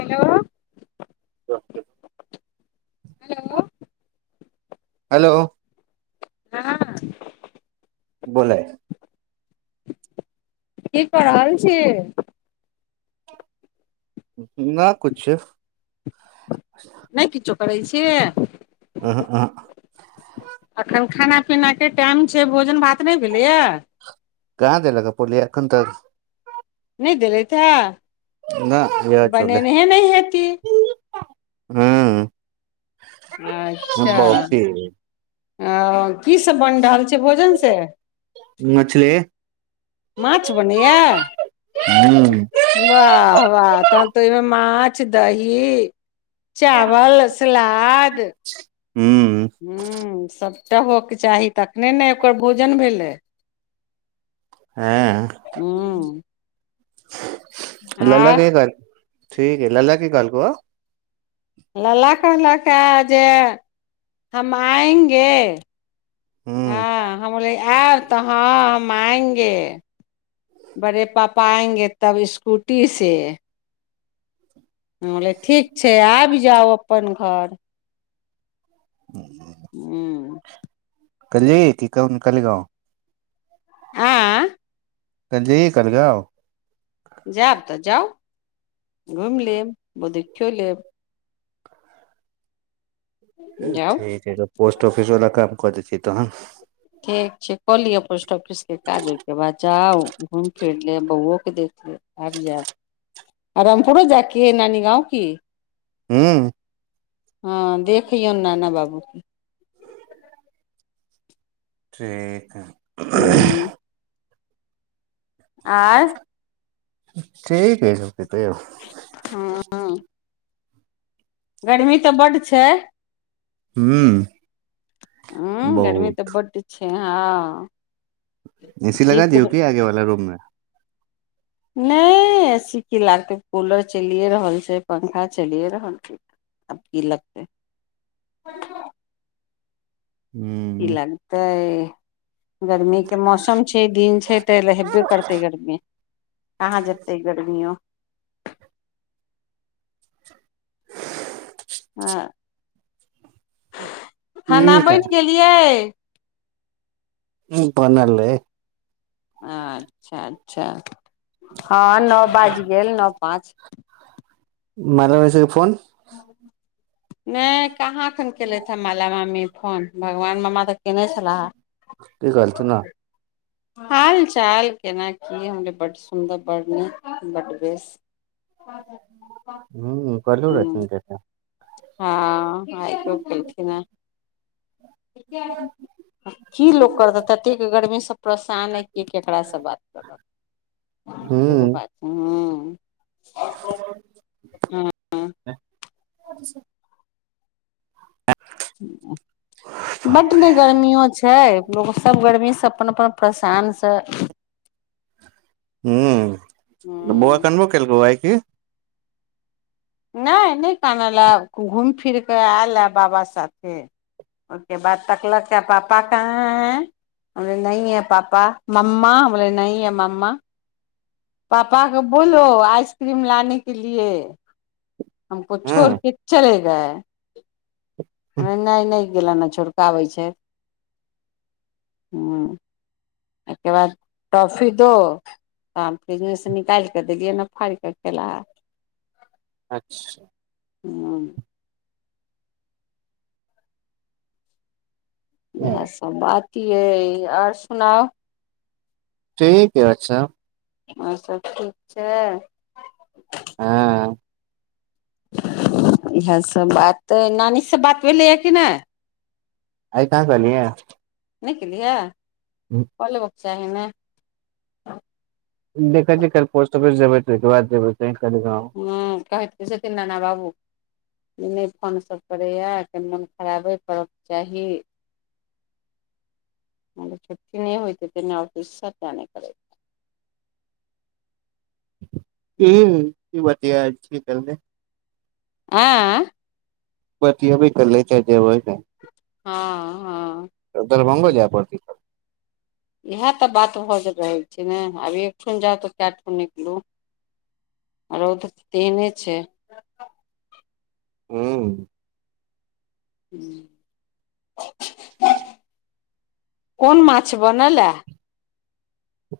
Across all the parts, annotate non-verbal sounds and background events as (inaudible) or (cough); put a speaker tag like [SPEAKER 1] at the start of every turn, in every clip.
[SPEAKER 1] Hello
[SPEAKER 2] तह के
[SPEAKER 1] hello
[SPEAKER 2] hello
[SPEAKER 1] हँ
[SPEAKER 2] बोलै
[SPEAKER 1] की कऽ रहल छी
[SPEAKER 2] न कुछ।
[SPEAKER 1] नई किछो करै छियै।
[SPEAKER 2] आह अह।
[SPEAKER 1] एखन खाना पीना के टाइम छै भोजन भात नहि भेलैए।
[SPEAKER 2] कहाँ देलग पोलिैखनतर
[SPEAKER 1] नहि देलै
[SPEAKER 2] न
[SPEAKER 1] त। बनेने ह नहि हे की
[SPEAKER 2] ह्म्म
[SPEAKER 1] अच्छा। अ की सब बनि रहल छै। भोजन से
[SPEAKER 2] मछली।
[SPEAKER 1] माछ बनैय,
[SPEAKER 2] ह
[SPEAKER 1] वाह-वाह त ईमे माछ छ दही चावल, सलाद ह्म्म सब त होके चाही तखने ने ओकर भोजन भेलै। ह्म्म्म
[SPEAKER 2] (unintelligible) लल के ग ठीक ह लल केी गल कअ
[SPEAKER 1] लला कहल का जे हम आयंगे
[SPEAKER 2] ह
[SPEAKER 1] हँ हम बोलिय आओ तऽ ह हम आयेंगे। बड़े पापा आएंगे तब स्कूटी से। हम बोले ठीक छै आबि जाउ अपन घर।
[SPEAKER 2] ह्म
[SPEAKER 1] ह्म्म्म
[SPEAKER 2] कल जी कि का उनका लगाऊ।
[SPEAKER 1] हाँ।
[SPEAKER 2] कजी करलगाओ
[SPEAKER 1] जाब तऽ जाउ। घुमि लेब बहु दी चलेब जाउ
[SPEAKER 2] ठीक ह त पो त ऑफिस वाला काम कऽ दै छियै तहन।
[SPEAKER 1] ठीक छै कलियै पोस्ट ऑफिस के काज ओहिके बाद ज जाउ घुम फिर लेब बबुओ के दे आबि जायब, रामपुरो जाके नानी गाँव की
[SPEAKER 2] ह
[SPEAKER 1] हँ देखियौ नाना बाबू के।
[SPEAKER 2] ठीक ह।
[SPEAKER 1] ह्म्म्म आर
[SPEAKER 2] ठीक है इसब। सेतौह
[SPEAKER 1] हूँ गर्मी तऽ बड्ड छै।
[SPEAKER 2] ह
[SPEAKER 1] ह गरमी तऽ
[SPEAKER 2] बहुत
[SPEAKER 1] बड छै। हे हँ।
[SPEAKER 2] एसी लगा दीौ की आगे वाला रूम मे।
[SPEAKER 1] नए एसी की लागतै कूलर चलिए रहल छै, पंखा चलिए रहल छै, अब की लगते। (unintelligible) की
[SPEAKER 2] ह
[SPEAKER 1] लगताै गरमी के मौसम छै दिन छै तऽ लगबे करतै गर्मी, कहाँ जेतै गर्मियओ।
[SPEAKER 2] (unintelligible)
[SPEAKER 1] हँ। खाना
[SPEAKER 2] ठीक है
[SPEAKER 1] बन गेलियै।
[SPEAKER 2] ह्म्म बनल है।
[SPEAKER 1] अच्छा। छा हँ नओ बजि गेल नओ पाँच।
[SPEAKER 2] मल मसे फोन
[SPEAKER 1] नहि कहाँखन केलथि हे माला माम्मी फोन, भगवान मामा तऽ कयने छलाहे।
[SPEAKER 2] ती करतो ना
[SPEAKER 1] हाल चाल। ए तना कि हमरे बड सुन्दर, बड नीक, बड बेस।
[SPEAKER 2] ह्म्म कहलु
[SPEAKER 1] हूँ
[SPEAKER 2] रहथिन के त।
[SPEAKER 1] हँ आो कलथीन न। की लोक करत त थिन गर्मी सँ परेशान ह कि केकरा स बात करत सेहो
[SPEAKER 2] हम्म
[SPEAKER 1] बात ह।
[SPEAKER 2] (unintelligible) बाप रे।
[SPEAKER 1] बड़ी गर्मियओ छै लोक सभ गर्मी सँ अपन अपन परेशान सँ,
[SPEAKER 2] हम्म
[SPEAKER 1] ह्म
[SPEAKER 2] के
[SPEAKER 1] नहि नहि कानल हए घूमि फिरि कऽ आयल हए बाबा साथे ओहि के बाद तकलक पापा कहाँ है, हम बोले नहि हए पापा, मम्मा हम बोले नहि हे मम्मा। पापा के बोलो आइसक्रीम लाने के लिए। हमको छोड़
[SPEAKER 2] हँ
[SPEAKER 1] के चले हे नई नई इहे ला न छिड़कावे छै, ओके बाद टॉफी दो। बिजनेस निकालि कऽ देलियै ने फड़ कऽ केला
[SPEAKER 2] अच्छा
[SPEAKER 1] ह्म्म इएह सब बात की येय ओर सुनाओ
[SPEAKER 2] ठीक है ओर सब।
[SPEAKER 1] ओर सभ ठीक छै।
[SPEAKER 2] हँ।
[SPEAKER 1] इएहसभ बात, नानी सँ बात भेलैए कि नाह।
[SPEAKER 2] आइत ह कहलिय।
[SPEAKER 1] नहि केलियह। कहले ब जाहि मे
[SPEAKER 2] देखैिय पोस्ट ऑफिस जेबै तहिके बाद जेबै त।
[SPEAKER 1] ह कहै से त नाना बाबू नहि फोन सभ करैए, क मन खराब है पड़ब चाही। छट्टी नहि होइत त ऑफिस जाने करैत हे।
[SPEAKER 2] ह ई बात दी छी करबे
[SPEAKER 1] आँ
[SPEAKER 2] बतियबई कले छै जेबई ने।
[SPEAKER 1] हँ हँ
[SPEAKER 2] दरभंगो जाय परति का।
[SPEAKER 1] इएह तऽ बात भऽ रहल छै न, आ एक ठन जाउ तऽ चार ठन निकलू आ रौद तीने छै।
[SPEAKER 2] ह्म्म
[SPEAKER 1] ह्म, कोन माछ बनला।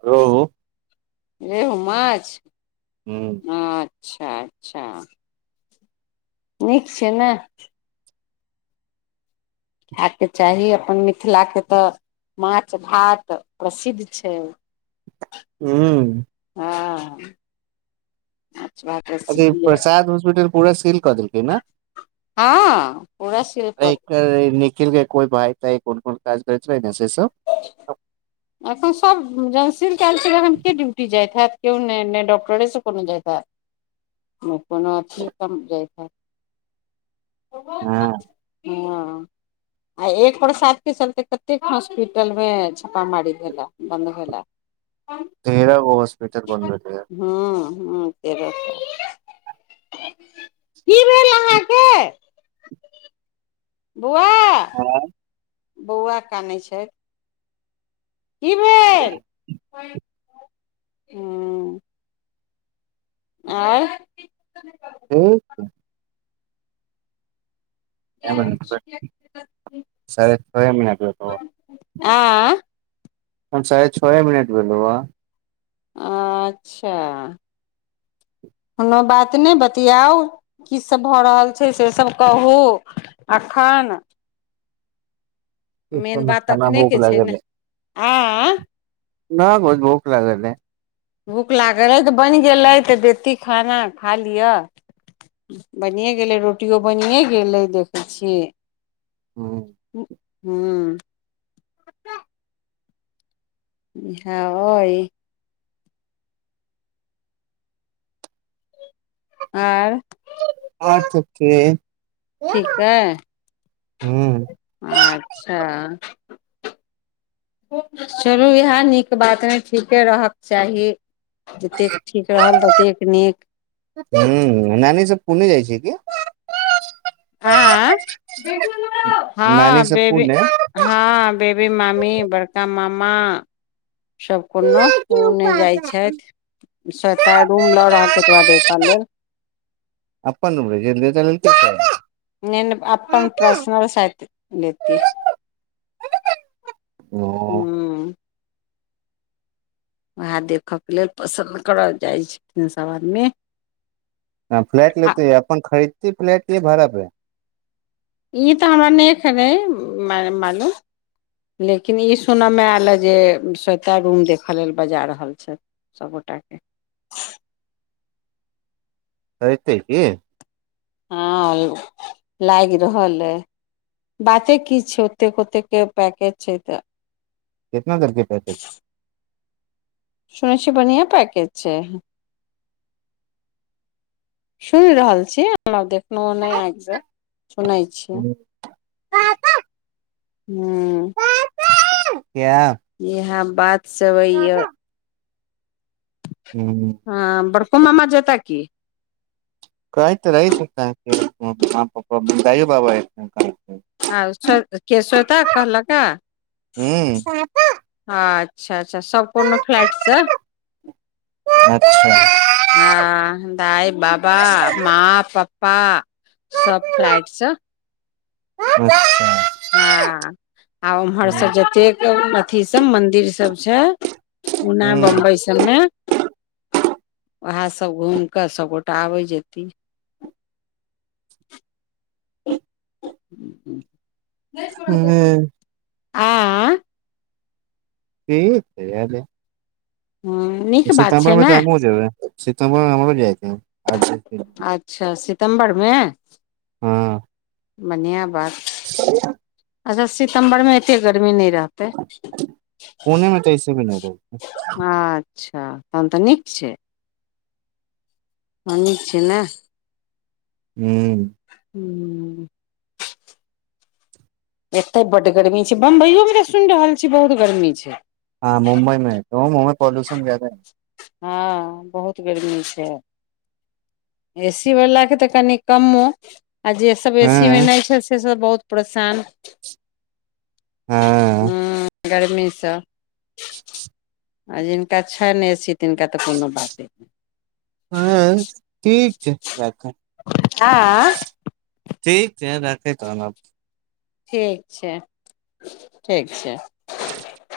[SPEAKER 2] ग्रो
[SPEAKER 1] ए हो माछ।
[SPEAKER 2] हम्म
[SPEAKER 1] अच्छा अच्छा। नीक छै न। खायके चाही अपन मिथिला के तऽ माछ भात प्रसिद्ध छै।
[SPEAKER 2] ह्म्म।
[SPEAKER 1] हँ। भात
[SPEAKER 2] अच्छा
[SPEAKER 1] प्रसिद्ध
[SPEAKER 2] ई
[SPEAKER 1] य
[SPEAKER 2] प्रसाद होॉस्पिटल पूरा सील कऽ देलकै न
[SPEAKER 1] हँ पूरा शिल्प
[SPEAKER 2] अके कोई भाई ताई कोन कोन काज करैत रहे ने से सब
[SPEAKER 1] एखन सभ जखन सील कयल छै तखन के ड्यूटी जाइत हैत। क्यो नए नहि डॉकटर सँ कोनो जाइता कोनो अथी कजा।
[SPEAKER 2] हँ।
[SPEAKER 1] हँ आ एक बरसात के चलते कतेक हॉस्पिटल मे छापामारी भेला बन्द भेला।
[SPEAKER 2] तेरह गो हॉस्पिटल बंद होई हय।
[SPEAKER 1] ह तेरह गो, की बे
[SPEAKER 2] (unintelligible)
[SPEAKER 1] बुआ
[SPEAKER 2] हँ।
[SPEAKER 1] बउवा कानी छै। की भेल। ह्म्म आउर
[SPEAKER 2] ठीक छै। के बनत ठ, सारे तवा में
[SPEAKER 1] आँ
[SPEAKER 2] ह्म साढ़े छौए मिनट भेलोआ।
[SPEAKER 1] अच्छा। कोनो बात नहि बतियाउ, की सभ भऽ रहल छै से सभ कहू एखन।
[SPEAKER 2] की ख न खाना भूख लागलै।
[SPEAKER 1] आँ
[SPEAKER 2] न गो भूख लागलए।
[SPEAKER 1] भूख लागल रहै तऽ बनि गेलै तऽ देती खाना खा लिअ बनिए गेलै रोटिओ बनिए गेलै देखै छियै।
[SPEAKER 2] ह्म
[SPEAKER 1] ह्म इहा होई। आर
[SPEAKER 2] आठ के
[SPEAKER 1] ठीक है
[SPEAKER 2] हूँ
[SPEAKER 1] अच्छा। चलू इएह नीक बात रहे ठीके रहक चाही। जतेक ठीक रहल ततेक नीक।
[SPEAKER 2] पुने जाइ छै के
[SPEAKER 1] हाँ,
[SPEAKER 2] नानी
[SPEAKER 1] हँ
[SPEAKER 2] सब
[SPEAKER 1] बेबी
[SPEAKER 2] पुणे
[SPEAKER 1] हँ बेबी मामी, बड़का मामा मा सभ कोनो ओ नई जाइ छथि, सत रूम लऽ रहल छथितबा देखऽ लेल।
[SPEAKER 2] अपन रूम रहै छै लेता लेलकै
[SPEAKER 1] नेन अपन पर्सनल सायद लेती।
[SPEAKER 2] ओ
[SPEAKER 1] हम्म उएह देखयके लेल पसन्द करय जाइ छथिन सभ आदमी।
[SPEAKER 2] ह फ्लैट ले
[SPEAKER 1] आ
[SPEAKER 2] तई अपन खरी फ्लैट ले भाड़ा पे
[SPEAKER 1] ई तऽ हमरा नहि रहै मालूम लेकिन ई सुनयमे आयल हए जे स्वेता रूम देखय लेल बजा रहल छथि सभ गोटा के।
[SPEAKER 2] आयतै के
[SPEAKER 1] हँ लागि रहल अइ, बाते की छै ओतेक ओतेकके पैकेज छै तऽ।
[SPEAKER 2] कितना देलकै पैकेज
[SPEAKER 1] सुनेै छी बढ़िआँ पैकेज छै, सुन रहल छी देखल नहिज् सुनै छियै, ह्म्म
[SPEAKER 2] क्या
[SPEAKER 1] ये हम बात सेवै्या
[SPEAKER 2] ह
[SPEAKER 1] ह बड़को मामा जोता की।
[SPEAKER 2] कहैत तऽ रहि हम अहाँके माँ पप्पा दाई बाबा एथिन ने
[SPEAKER 1] आर के श्वेता कहलक हन
[SPEAKER 2] ह
[SPEAKER 1] अच्छा अच्छा अच्छा सम्पूर्ण फ्लैटसे
[SPEAKER 2] अच्छा
[SPEAKER 1] ह दाई बाबा माँ पप्पा सब फ्लाइटसं
[SPEAKER 2] अच्छा
[SPEAKER 1] हँ आ उम्हरसँ जतेक अथी सब मंदिर सब छै पुना बम्बई सबमे उएह सभ घूमि कऽ सभगोटा आबय जेती (unintelligible) नहि
[SPEAKER 2] ह
[SPEAKER 1] (unintelligible) आ
[SPEAKER 2] से तऽ एल (unintelligible)
[SPEAKER 1] नीक बात
[SPEAKER 2] सितम्बर
[SPEAKER 1] छै
[SPEAKER 2] मे
[SPEAKER 1] ने
[SPEAKER 2] तऽ हमहूँ जेबै ने सितम्बर मे हमरो जाइ के हइ
[SPEAKER 1] अच्छा सितम्बरमे बनहियाँ बात
[SPEAKER 2] की
[SPEAKER 1] अच्छा सितम्बर मे एते गर्मी नहि रहतै
[SPEAKER 2] पुणे मे तऽ ऐसे भी नहि रही
[SPEAKER 1] अच्छा अच्छा तहन तऽ नीक छै ह निक छै ने
[SPEAKER 2] हू
[SPEAKER 1] हू एते बड्ड गर्मी छै बम्बईयोमे तऽ सुनि रहल छियै बहुत गर्मी छै
[SPEAKER 2] हँ मुम्बई मे तहु मे मुम्बई मे पोल्यूशन ज्यादा ह
[SPEAKER 1] हँ बहुत गरमी छै ए सी वलाके तऽ कनि कमो आ जे सब
[SPEAKER 2] है
[SPEAKER 1] एसी मे
[SPEAKER 2] हँ
[SPEAKER 1] नहि छै से सब बहुत परेशान हँ गरमीसँ
[SPEAKER 2] (inaudible)
[SPEAKER 1] आ जिनका छनि ए सी तिनका तऽ कोनो बाते नहि
[SPEAKER 2] हँ ठीक छै राखैं
[SPEAKER 1] आ
[SPEAKER 2] ठीक छै रखे तहन आब
[SPEAKER 1] ठीक छै ठीक छै
[SPEAKER 2] (unintelligible)